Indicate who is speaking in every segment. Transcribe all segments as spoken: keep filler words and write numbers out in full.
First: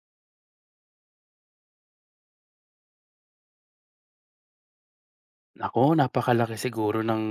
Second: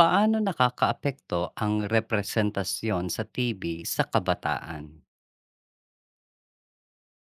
Speaker 1: Paano nakakaapekto ang representasyon sa T V sa kabataan?
Speaker 2: Nako, napakalaki siguro ng,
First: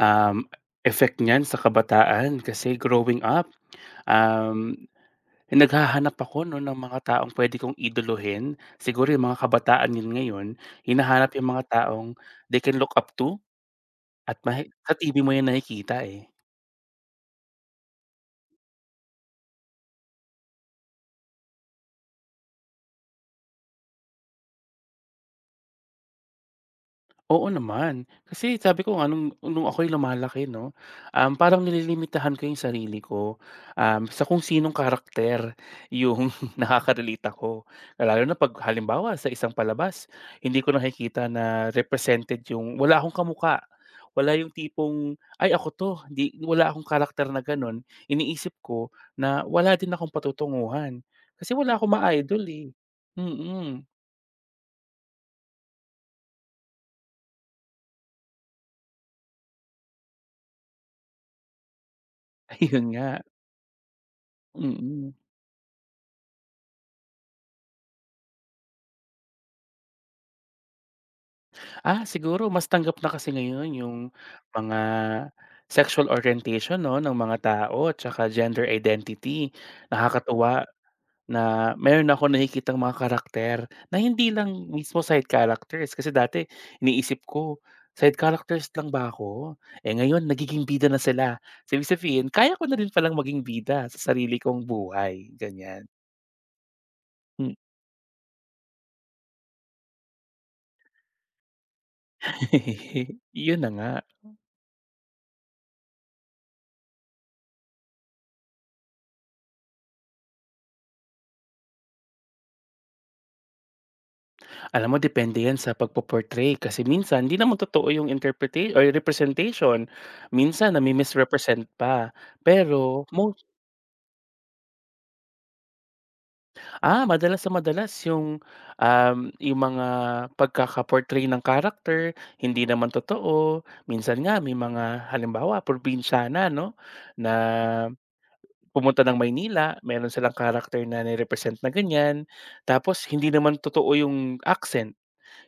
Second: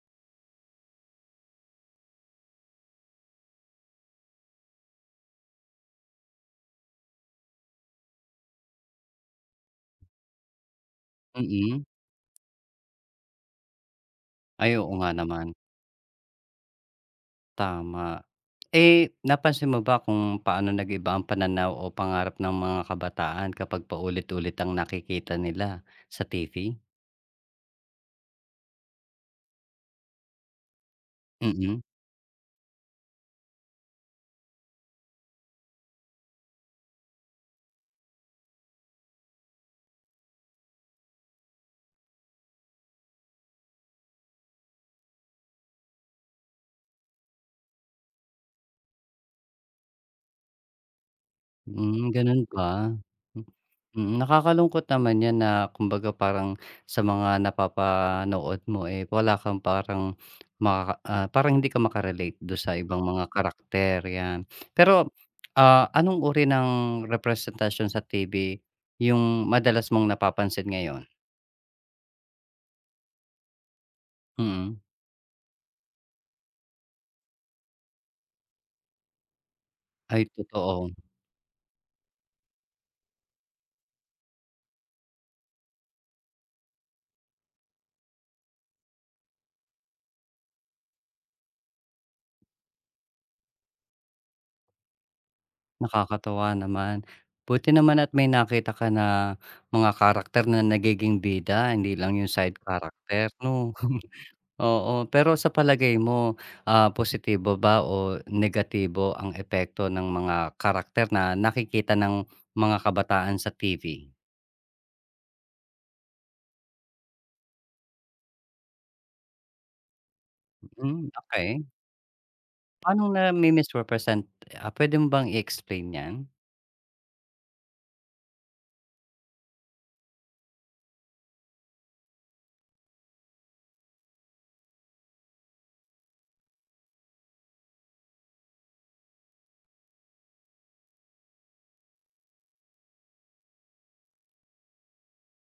Speaker 2: um, effect niyan sa kabataan kasi growing up, um, naghahanap ako 'no ng mga taong puwede kong idolohin. Siguro yung mga kabataan yun ngayon, hinahanap yung mga
Speaker 1: Mm.
Speaker 2: taong they can look up to at mahi
Speaker 1: Ay, oo
Speaker 2: sa
Speaker 1: nga
Speaker 2: T V mo
Speaker 1: naman,
Speaker 2: yan nakikita, eh.
Speaker 1: tama. Eh, napansin mo ba kung paano nag-iba ang pananaw o pangarap ng mga kabataan kapag paulit-ulit ang nakikita nila sa T V?
Speaker 2: Oo naman. Kasi sabi ko nga nung nung ako'y lumalaki 'no, um, parang
Speaker 1: Mm.
Speaker 2: nililimitahan ko yung sarili ko, um, sa kung sinong karakter yung nakaka-relate ako. Lalo na 'pag halimbawa sa isang palabas, hindi ko nakikita na represented yung wala akong kamukha. Wala yung tipong, "Ay ako 'to." Di, wala akong karakter na gano'n. Iniisip ko na wala din akong patutunguhan kasi wala akong
Speaker 1: Hmm,
Speaker 2: ma-idol,
Speaker 1: ganun
Speaker 2: eh.
Speaker 1: ba?
Speaker 2: Mm.
Speaker 1: Mm, nakakalungkot naman 'yan na kumbaga parang sa mga napapanood mo, eh, wala kang parang makaka ah, parang hindi ka makarelate do sa
Speaker 2: Ayun
Speaker 1: ibang
Speaker 2: nga.
Speaker 1: mga karakter, 'yan. Pero,
Speaker 2: Mm.
Speaker 1: ah, anong uri ng representation sa T V yung madalas mong napapansin ngayon?
Speaker 2: Ah, siguro mas tanggap na kasi ngayon yung mga
Speaker 1: Mm.
Speaker 2: sexual orientation 'no, ng mga tao at tsaka gender identity.
Speaker 1: Ay,
Speaker 2: Nakakatuwa
Speaker 1: totoo.
Speaker 2: na meron akong nakikitang mga karakter na hindi lang mismo side characters. Kasi dati iniisip ko, "Side characters lang ba ako?" Eh, ngayon nagiging bida na sila. So, ibig sabihin kaya ko na rin palang maging bida sa sarili kong buhay, ganyan.
Speaker 1: Nakakatuwa naman.
Speaker 2: Hmm.
Speaker 1: Buti naman at may nakita ka na mga karakter na nagiging bida, hindi lang yung side character,
Speaker 2: Yun na
Speaker 1: 'no?
Speaker 2: nga.
Speaker 1: Oo, pero sa palagay mo, ah, positibo ba o negatibo ang epekto ng mga karakter na nakikita ng mga kabataan sa T V?
Speaker 2: Alam mo, depende 'yan sa pagpo-portray kasi minsan hindi naman totoo yung interpretation or representation. Minsan
Speaker 1: Hmm, okey.
Speaker 2: nami-misrepresent pa. Pero
Speaker 1: Paanong
Speaker 2: mo,
Speaker 1: nami-misrepresent, ah, puwede mo bang i-explain 'yan?
Speaker 2: ah, madalas sa madalas yung, um, yung mga pagkaka-portray ng character hindi naman totoo. Minsan nga may mga halimbawa probinsyana 'no, na pumunta ng Maynila, meron silang character na nirepresent na ganyan, tapos hindi naman totoo yung accent.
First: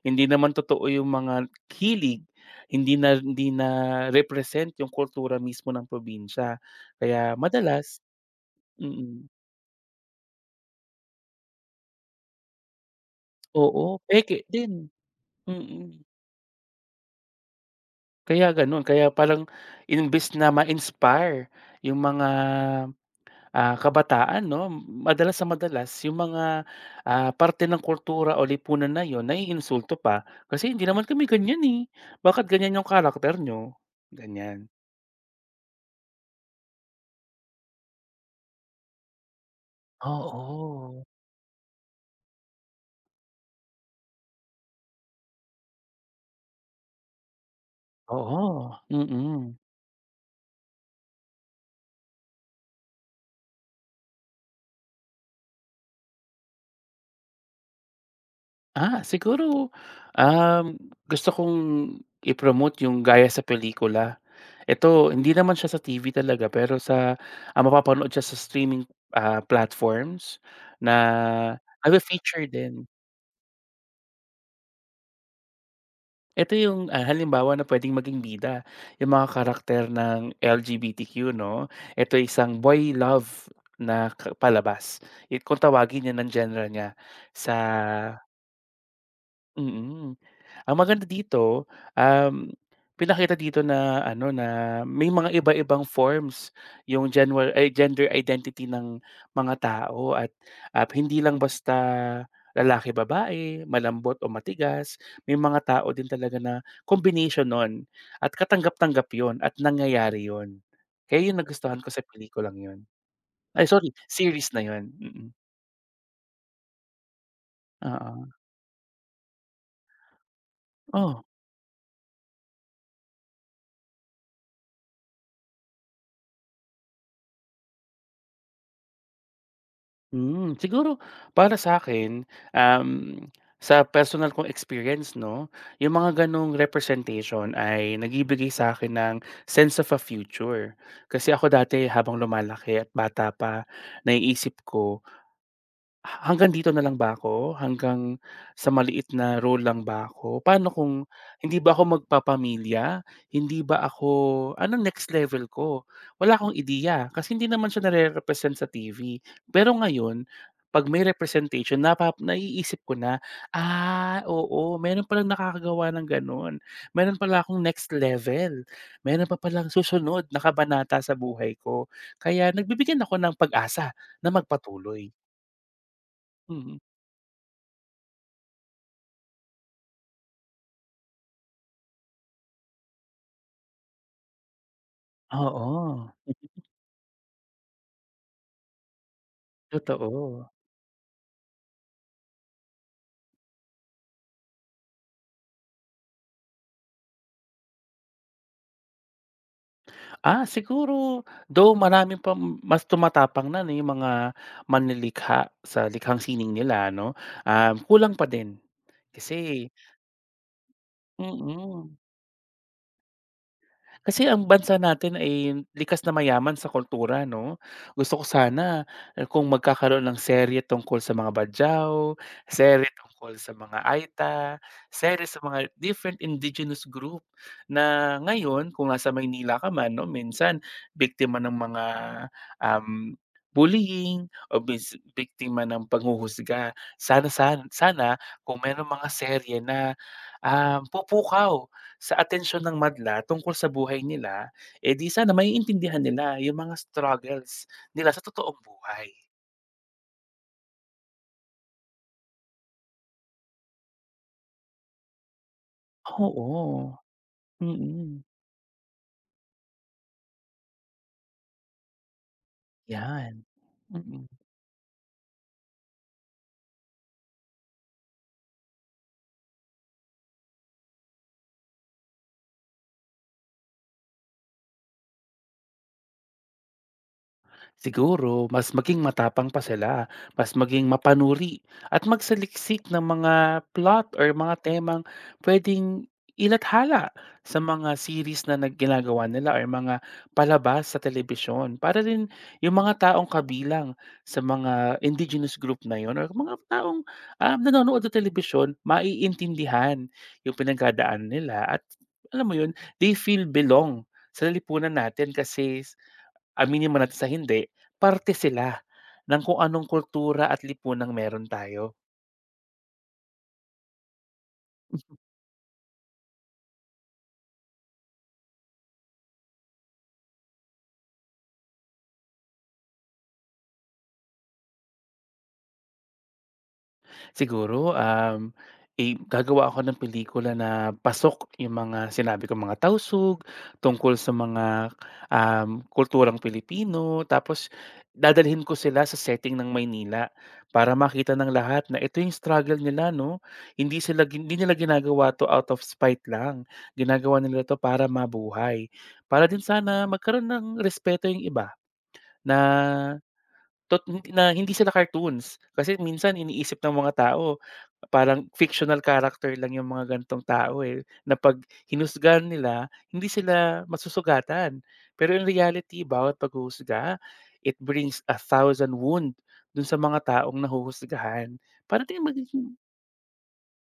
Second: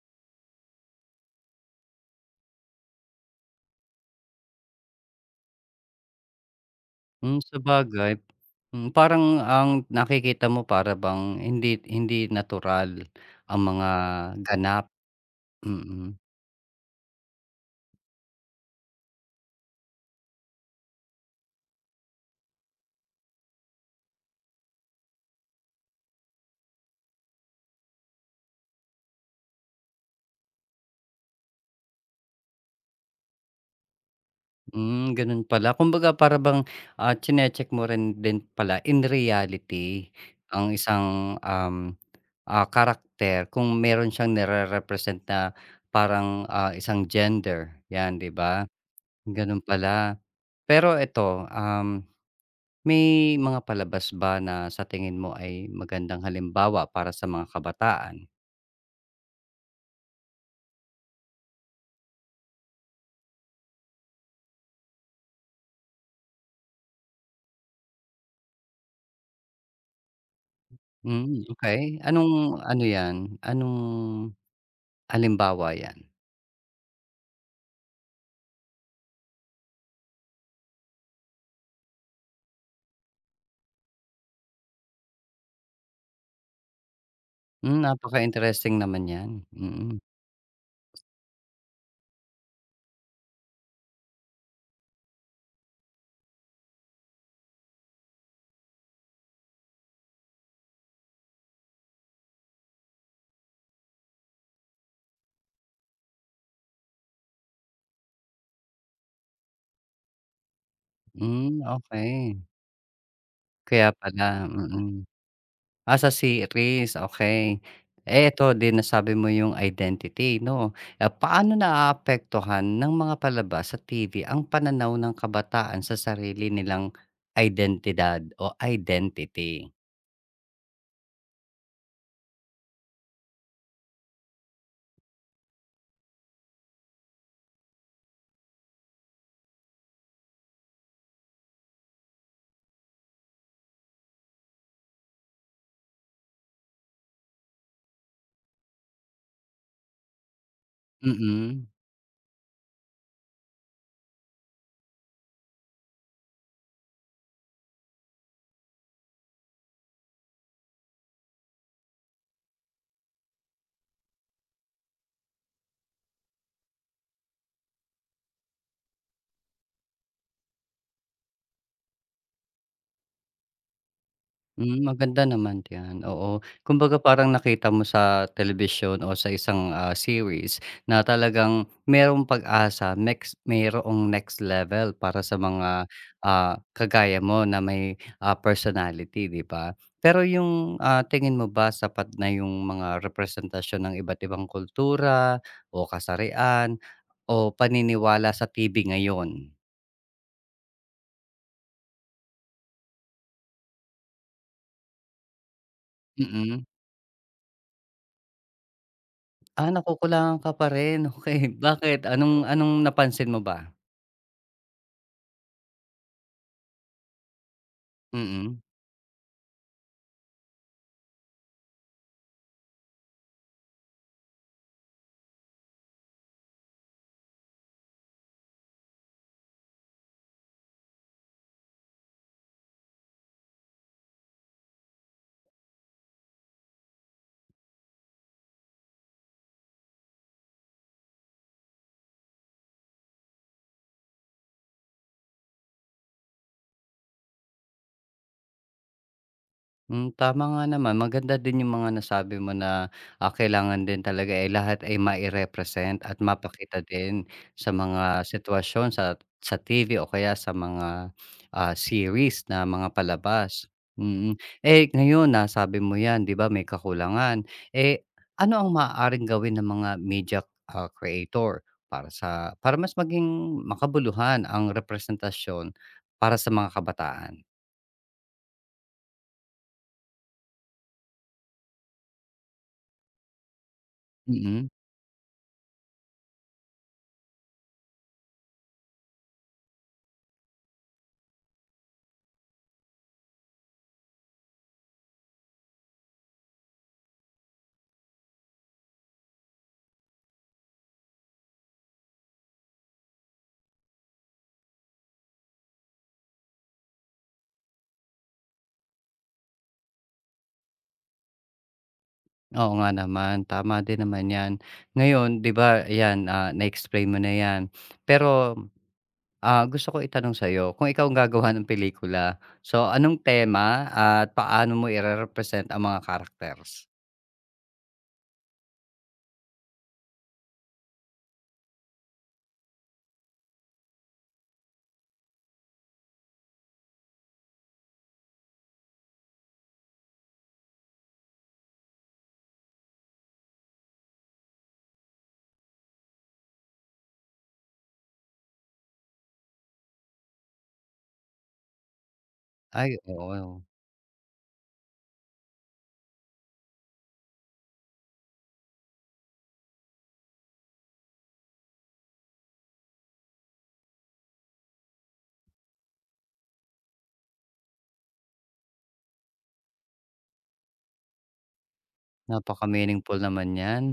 Speaker 2: Hindi naman totoo yung mga hilig, hindi na hindi na-represent yung kultura mismo ng probinsya. Kaya
Speaker 1: Hmm,
Speaker 2: madalas,
Speaker 1: sabagay, hmm,
Speaker 2: mm,
Speaker 1: parang ang nakikita mo para bang hindi hindi natural ang mga
Speaker 2: oo, peke din,
Speaker 1: ganap,
Speaker 2: mm.
Speaker 1: mm.
Speaker 2: Kaya gano'n, kaya parang imbes na ma-inspire yung mga, ah, kabataan 'no, madalas sa madalas yung mga, ah, parte ng kultura o lipunan na yun naiinsulto pa, kasi "Hindi naman kami ganyan, eh, bakit ganyan yung karakter niyo?" Ganyan,
Speaker 1: Hmm, ganun pala. Kumbaga para bang, ah, chine-check mo rin din pala in reality ang
Speaker 2: oo.
Speaker 1: isang, um, ah, karakter kung meron siyang nire-represent na parang, ah, isang gender, 'yan, 'di ba?
Speaker 2: Oo, mm.
Speaker 1: Ganun pala. Pero eto, um, may mga palabas ba na sa tingin mo ay magandang halimbawa para sa mga kabataan?
Speaker 2: Ah, siguro, um, gusto kong i-promote yung gaya sa pelikula. Ito, hindi naman siya sa T V talaga pero sa, ah, mapapanood siya sa streaming, ah, platforms na
Speaker 1: Hmm,
Speaker 2: have
Speaker 1: okey.
Speaker 2: a feature
Speaker 1: Anong ano
Speaker 2: din.
Speaker 1: 'yan, anong halimbawa 'yan?
Speaker 2: Ito yung, ah, halimbawa na pwedeng maging bida, yung mga karakter ng L G B T Q 'no. Ito isang boy love na ka palabas. Eh, kung tawagin 'yan ang genre niya sa,
Speaker 1: Hmm, napaka-interesting naman 'yan,
Speaker 2: mm.
Speaker 1: mm.
Speaker 2: Mm. Ang maganda dito, um, pinakita dito na ano, na may mga iba-ibang forms yung genwar ay gender identity ng mga tao at, ah, hindi lang basta lalaki-babae, malambot o matigas. May mga tao din talaga na combination nun at katanggap-tanggap yon at nangyayari yon. Kaya yun
Speaker 1: Hmm,
Speaker 2: nagustuhan ko sa
Speaker 1: okey.
Speaker 2: pelikulang yon. Ay,
Speaker 1: Kaya
Speaker 2: sorry,
Speaker 1: pala,
Speaker 2: series na yon.
Speaker 1: mm.
Speaker 2: Mm.
Speaker 1: Ah, sa series, okey.
Speaker 2: Oo.
Speaker 1: Eh, eto din nasabi mo yung identity 'no. Ah,
Speaker 2: Oh.
Speaker 1: paano naaapektuhan ng mga palabas sa T V ang pananaw ng kabataan sa sarili nilang identidad o identity?
Speaker 2: Hmm, siguro para sa'kin, um, sa personal kong experience 'no, yung mga gano'ng representation ay nagibigay sa akin ng sense of a future. Kasi ako dati habang lumalaki at bata pa, naiisip ko, "Hanggang dito na lang ba ako? Hanggang sa maliit na role lang ba ako? Paano kung hindi
Speaker 1: Mm.
Speaker 2: ba ako magpapamilya? Hindi ba ako anong next level ko?" Wala akong ideya kasi hindi naman siya nare-represent sa T V. Pero ngayon, 'pag may representation napa naiisip ko na, "Ah, oo, meron palang nakakagawa ng gano'n. Meron pala akong next level. Meron pa palang susunod na kabanata sa buhay ko." Kaya nagbibigyan ako ng pag-asa na
Speaker 1: Hmm,
Speaker 2: magpatuloy.
Speaker 1: maganda naman 'yan, oo.
Speaker 2: Mm.
Speaker 1: Kumbaga parang nakita mo sa telebisyon o sa isang, ah, series na talagang merong pag-asa, next mayroong next level para sa mga,
Speaker 2: Oo,
Speaker 1: ah, kagaya mo na may, ah, personality, 'di ba? Pero
Speaker 2: totoo.
Speaker 1: yung, ah, tingin mo ba sapat na yung mga representasyon ng iba't ibang kultura o kasarian o paniniwala sa T V ngayon?
Speaker 2: Ah, siguro though marami pa mas tumatapang na 'no, yung mga manlilikha sa likhang sining
Speaker 1: Mm.
Speaker 2: nila 'no, um, kulang pa din
Speaker 1: Ah,
Speaker 2: kasi,
Speaker 1: nakukulangan ka pa rin, okey.
Speaker 2: mm.
Speaker 1: Bakit anong anong napansin mo ba?
Speaker 2: Kasi ang bansa natin ay likas na mayaman sa kultura 'no. Gusto ko
Speaker 1: Mm.
Speaker 2: sana, eh, kung magkakaroon ng serye tungkol sa mga Badjao, serye tungkol sa mga Aita, serye sa mga different indigenous group na ngayon kung nasa Maynila ka man 'no, minsan biktima ng mga, um, bullying o bis biktima ng panghuhusga. Sana san sana kung merong mga serye na, um, pupukaw sa atensyon ng madla tungkol sa buhay nila, eh, di sana maiintindihan nila yung mga struggles nila sa totoong buhay.
Speaker 1: Hmm, tama nga naman. Maganda din yung mga nasabi mo na, ah, kailangan din talaga, eh, lahat ay mai-represent at mapakita
Speaker 2: Oo,
Speaker 1: din sa mga
Speaker 2: mm.
Speaker 1: sitwasyon sa sa T V o kaya sa mga, ah, series na mga
Speaker 2: 'Yan,
Speaker 1: palabas.
Speaker 2: mm.
Speaker 1: Mm. mm. Eh, ngayon nasabi mo 'yan, 'di ba, may kakulangan. Eh, ano ang maaaring gawin ng mga media, ah, creator para sa para mas maging makabuluhan ang representasyon para sa mga kabataan?
Speaker 2: Siguro mas maging matapang pa sila, mas maging mapanuri at magsaliksik ng mga plot or mga
Speaker 1: Mm.
Speaker 2: temang puwedeng ilathala sa mga series na nag ginagawa nila or mga palabas sa telebisyon. Para rin yung mga taong kabilang sa mga indigenous group na yon, or mga taong, um, nanonood ng telebisyon maiintindihan yung pinagdadaanan nila at alam mo yun, they feel belong sa lipunan natin kasi aminin man natin sa hindi, parte sila ng kung anong kultura at lipunang meron tayo.
Speaker 1: Oo nga naman, tama din naman 'yan. Ngayon, 'di ba, ayan, ah, na-explain mo na 'yan. Pero, ah, gusto ko itanong sa'yo, kung ikaw ang gagawa ng pelikula, so anong tema at paano mo irerepresent ang mga characters?
Speaker 2: Siguro, um, i gagawa ako ng pelikula na pasok yung mga sinabi ko mga tausug tungkol sa mga, um, kulturang Pilipino. Tapos dadalhin ko sila sa setting ng Maynila para makita ng lahat na ito yung struggle nila 'no. Hindi sila gin hindi nila ginagawa 'to out of spite lang, ginagawa nila 'to para mabuhay. Para din sana magkaroon ng respeto yung iba na
Speaker 1: Ay, oo.
Speaker 2: Tot na hindi sila cartoons. Kasi minsan iniisip ng mga tao parang fictional character lang yung mga ganitong tao, eh, na 'pag hinusgahan nila hindi sila masusugatan. Pero in reality bawat paghuhusga, it brings a thousand wound dun sa mga taong nahuhusgahan. Para din magiging
Speaker 1: Napaka-meaningful naman niyan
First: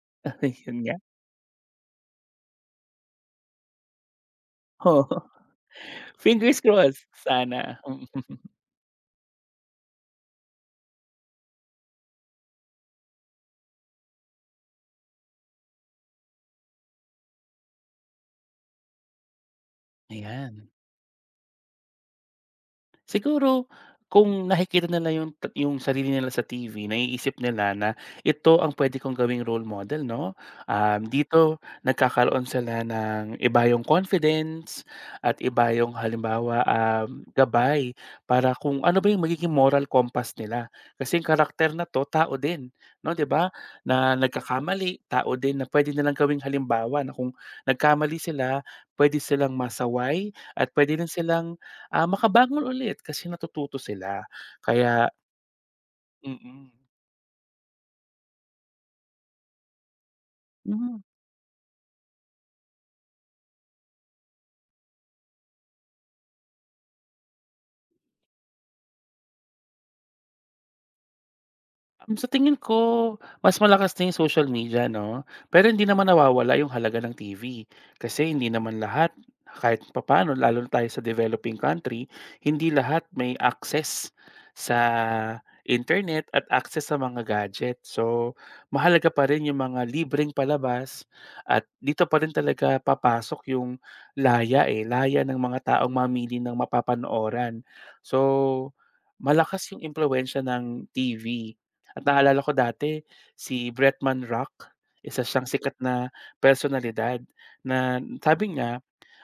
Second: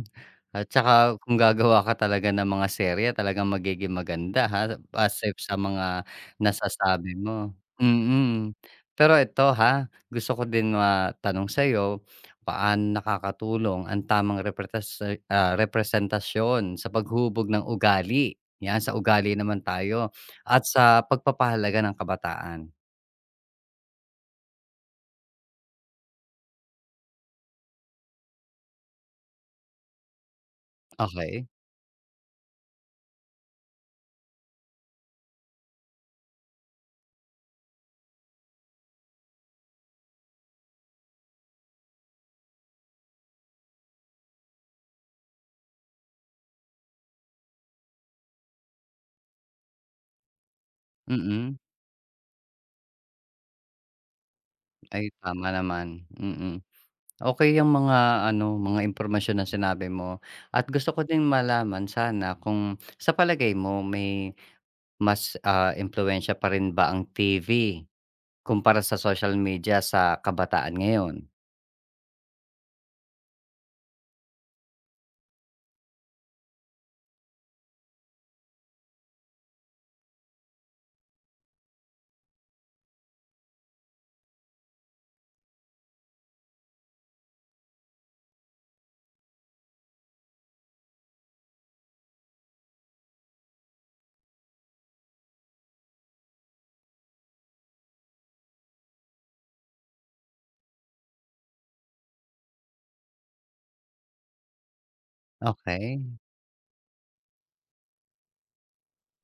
Speaker 1: at
Speaker 2: yun nga,
Speaker 1: saka kung gagawa ka talaga ng mga serye talagang magiging maganda ha,
Speaker 2: oo.
Speaker 1: aside sa mga
Speaker 2: Fingers crossed,
Speaker 1: nasasabi mo.
Speaker 2: sana, mm.
Speaker 1: Mm. Pero ito ha, gusto ko din matanong sa'yo, paano nakakatulong ang tamang repretas ah, representasyon sa paghubog ng ugali? 'Yan, sa ugali naman tayo at
Speaker 2: Ayan.
Speaker 1: sa pagpapahalaga ng kabataan.
Speaker 2: Siguro kung nakikita nila yung ta yung sarili nila sa T V, naiisip nila na ito ang puwede kong gawing role model 'no. Um,
Speaker 1: Okey,
Speaker 2: dito nagkakaroon sila ng iba yung confidence at iba yung halimbawa, um, gabay para kung ano ba yung magiging moral compass nila. Kasi yung karakter na 'to tao din 'no, 'di ba, na nagkakamali, tao din na puwede nilang gawing halimbawa na kung nagkamali sila, puwede silang masaway at puwede rin silang,
Speaker 1: mm.
Speaker 2: ah, makabangon ulit kasi natututo sila kaya.
Speaker 1: Ay, tama naman, mm.
Speaker 2: Mm-mm.
Speaker 1: Okey yang mga ano, mga impormasyon na sinabi mo at
Speaker 2: Mm.
Speaker 1: gusto ko
Speaker 2: Mhm.
Speaker 1: din malaman sana kung sa palagay mo may mas, ah, impluwensiya pa rin ba ang T V kumpara sa social media sa kabataan ngayon?
Speaker 2: Um, sa tingin ko, mas malakas na yung social media 'no, pero hindi naman nawawala yung halaga ng T V. Kasi hindi naman lahat kahit papaano lalo na tayo sa developing country, hindi lahat may access sa internet at access sa mga gadget. So, mahalaga pa rin yung mga libreng palabas at dito pa rin talaga papasok yung laya, eh, laya ng mga taong mamili ng mapapanooran. So, malakas yung impluwensiya ng T V. At naalala ko dati si Bretman Rock, isa siyang sikat
Speaker 1: Okey.
Speaker 2: na personalidad na sabi niya,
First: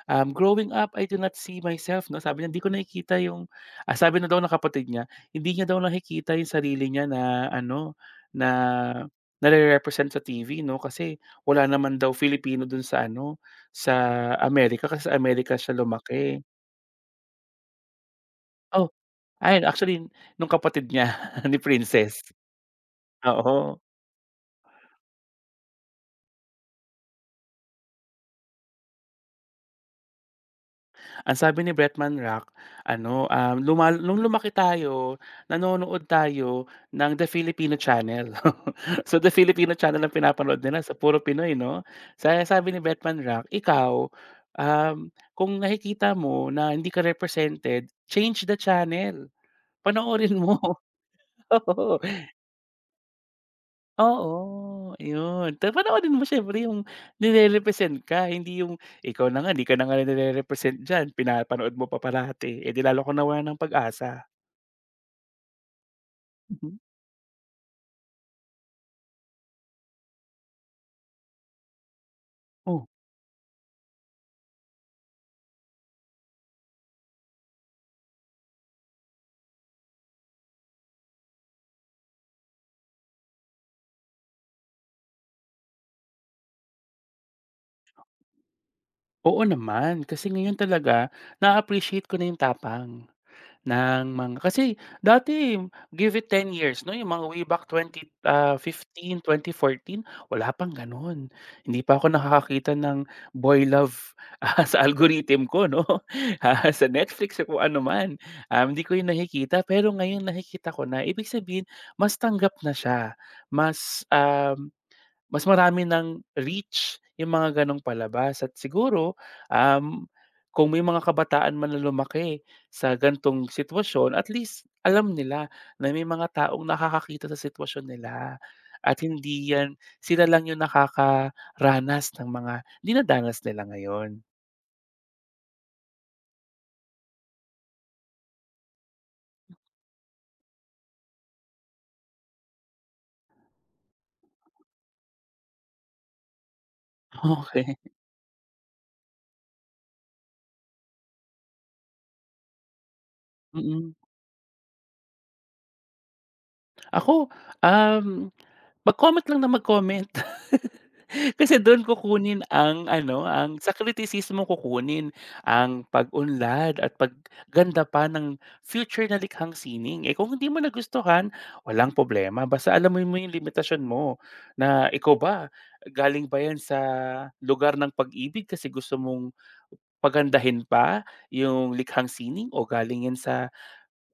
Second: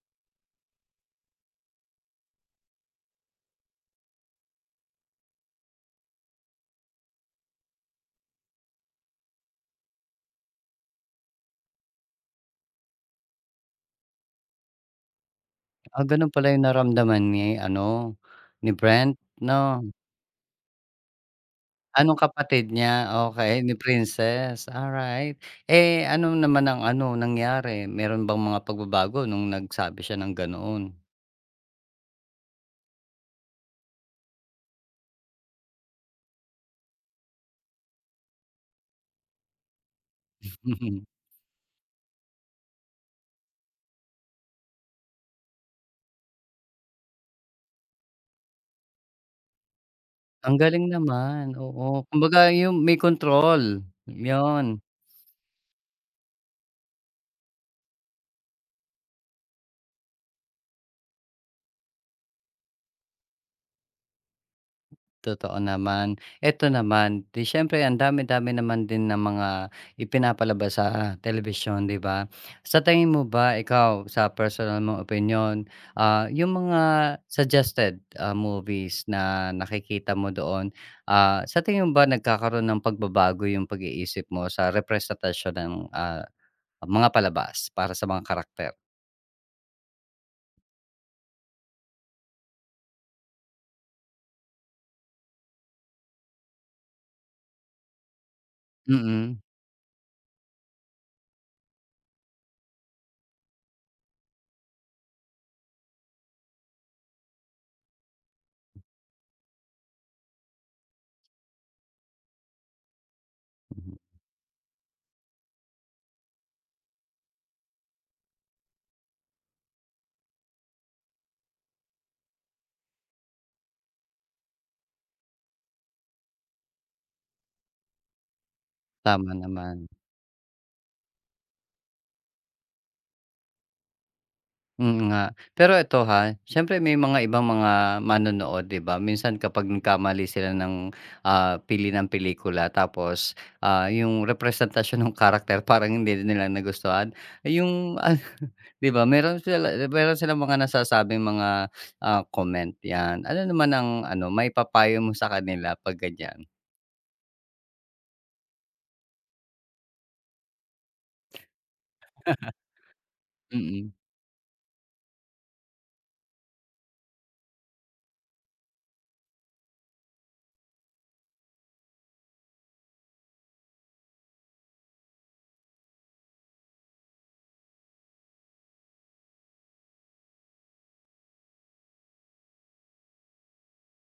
Speaker 2: um, "Growing up, I do not see myself," 'no, sabi niya, "Hindi ko nakikita yung" ah, sabi na daw ng kapatid niya, hindi niya daw nakikita yung sarili niya na ano, na nare-represent sa T V 'no, kasi wala naman daw Filipino dun sa ano, sa Amerika kasi sa Amerika siya
Speaker 1: Ah, gano'n
Speaker 2: lumaki.
Speaker 1: pala yung naramdaman ni ano, ni
Speaker 2: Oh,
Speaker 1: Brent
Speaker 2: ayun
Speaker 1: 'no?
Speaker 2: actually nung kapatid niya ni
Speaker 1: Anong
Speaker 2: Princess,
Speaker 1: kapatid niya? Okey, ni
Speaker 2: oo.
Speaker 1: Princess, alright. Eh, ano naman ang ano nangyari, meron bang mga pagbabago nung nagsabi siya ng ganoon?
Speaker 2: Ang sabi ni Bretman Rock, ano, um, luma nung lumaki tayo nanonood tayo ng The Filipino Channel. So, The Filipino Channel ang pinapanood nila, sa puro Pinoy 'no? Sa sabi ni Bretman Rock, ikaw, um, kung nakikita mo na hindi ka represented, change the channel, panoorin
Speaker 1: Ang
Speaker 2: mo.
Speaker 1: galing naman, oo. Kumbaga yung may control, yun.
Speaker 2: Oo, yun. Ta panoorin mo siyempre yung nire-represent ka, hindi yung ikaw na nga, 'di ka na nga nire-represent diyan, pinapanood mo pa parati, eh, 'di lalo kang nawawalan ng pag-asa.
Speaker 1: Totoo naman. Eto
Speaker 2: Mhm.
Speaker 1: naman, 'di siyempre ang dami-dami naman din ng mga ipinapalabas sa telebisyon, 'di ba? Sa
Speaker 2: Oh,
Speaker 1: tingin mo ba, ikaw sa personal mong opinyon, ah, yung mga suggested, ah, movies na nakikita mo doon, ah, sa tingin mo ba nagkakaroon ng pagbabago yung pag-iisip mo sa representasyon ng, ah, mga palabas para sa mga karakter?
Speaker 2: oo naman. Kasi ngayon talaga na appreciate ko na yung tapang. Ng mga kasi dati give it ten years 'no, yung mga way back twenty ah, fifteen,
Speaker 1: Mm.
Speaker 2: twenty fourteen wala pang gano'n. Hindi pa ako nakakakita ng boy love, ah, sa algorithm ko 'no, ah, sa Netflix o kung ano man. Um, hindi ko yun nakikita pero ngayon nakikita ko na. Ibig sabihin mas tanggap na siya, mas, um, mas marami ng reach yung mga gano'ng palabas at siguro, um, kung may mga kabataan man na lumaki sa gantong sitwasyon, at least alam nila na may mga taong nakakakita sa sitwasyon nila at
Speaker 1: Tama
Speaker 2: hindi yan
Speaker 1: naman,
Speaker 2: sila lang yung nakakaranas ng mga dinadanas nila ngayon.
Speaker 1: mm nga. Pero eto ha, siyempre may mga ibang mga manonood 'di ba, minsan kapag nagkamali sila ng, ah, pili ng pelikula tapos, ah, yung representasyon ng karakter parang hindi nila nagustuhan, Ay,
Speaker 2: Okey,
Speaker 1: yung ah, 'di ba meron sila meron silang mga nasasabing mga, ah, comment 'yan. Ano naman
Speaker 2: mm.
Speaker 1: ang ano maipapayo mo sa kanila 'pag ganyan?
Speaker 2: Ako, um, mag-comment lang ng mag-comment. Kasi dun kukunin ang ano, ang sa
Speaker 1: Mm.
Speaker 2: kritisismong kukunin ang pag-unlad at pagganda pa ng future na likhang sining. Eh, kung hindi mo nagustuhan, walang problema basta alamin mo mo yung limitasyon mo na ikaw ba, galing ba yan sa lugar ng pag-ibig kasi gusto mong pagandahin pa yung likhang sining o galing yan sa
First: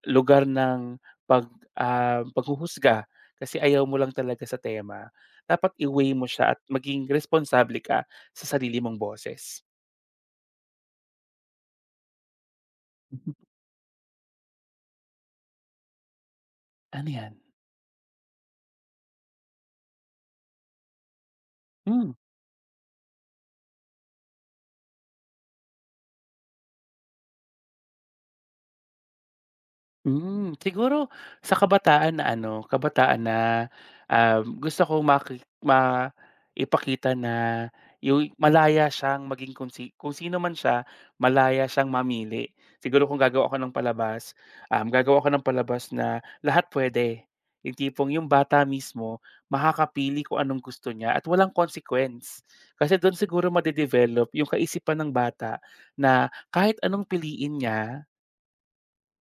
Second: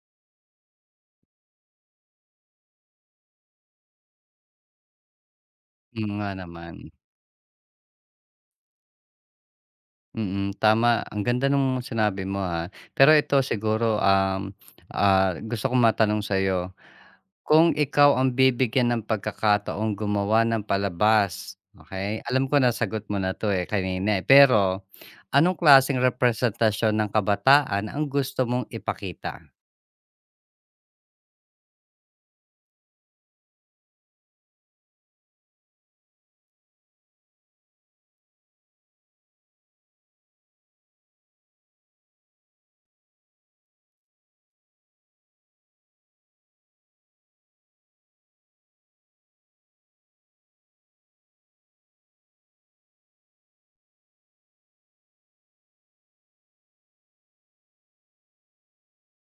Speaker 2: lugar ng pag, ah, paghuhusga kasi ayaw mo lang talaga sa tema, dapat
Speaker 1: Hmm,
Speaker 2: i-weigh mo
Speaker 1: nga
Speaker 2: siya at
Speaker 1: naman.
Speaker 2: maging responsable ka sa sarili mong boses.
Speaker 1: Mm, tama. Ang ganda nung sinabi mo, ha Pero ito siguro, um, ah, gusto kong matanong sa'yo.
Speaker 2: Ano 'yan?
Speaker 1: Kung ikaw ang bibigyan ng pagkakataong gumawa ng palabas,
Speaker 2: Hmm.
Speaker 1: okay Alam ko na sagot mo na 'to, eh, kanina, eh. Pero anong klaseng representasyon ng kabataan ang gusto mong ipakita?
Speaker 2: Hmm, siguro sa kabataan na ano, kabataan na, um, gusto kong maki ma ipakita na yung malaya siyang maging kung si kung sino man siya, malaya siyang mamili. Siguro kung gagawa ako ng palabas, um, gagawa ako ng palabas na lahat pwede. Yung tipong yung bata mismo makakapili kung anong gusto niya at walang consequence. Kasi dun siguro madedevelop yung kaisipan ng bata na kahit anong piliin niya.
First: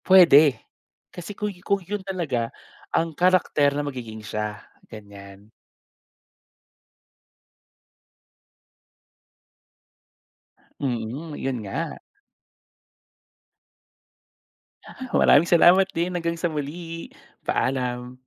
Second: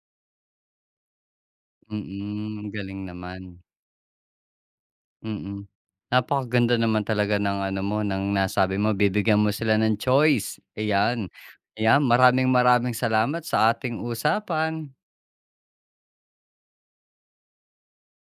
Speaker 2: Puwede. Kasi kung kung yun talaga
Speaker 1: Mm, galing
Speaker 2: ang
Speaker 1: naman.
Speaker 2: karakter na magiging siya, ganyan.
Speaker 1: Mm. Napakaganda naman talaga ng ano mo, ng nasabi mo, bibigyan mo sila ng choice, ayan.
Speaker 2: Mm, yun nga.
Speaker 1: Ayan, maraming maraming salamat sa ating usapan.
Speaker 2: Maraming salamat din. Hanggang sa muli. Paalam.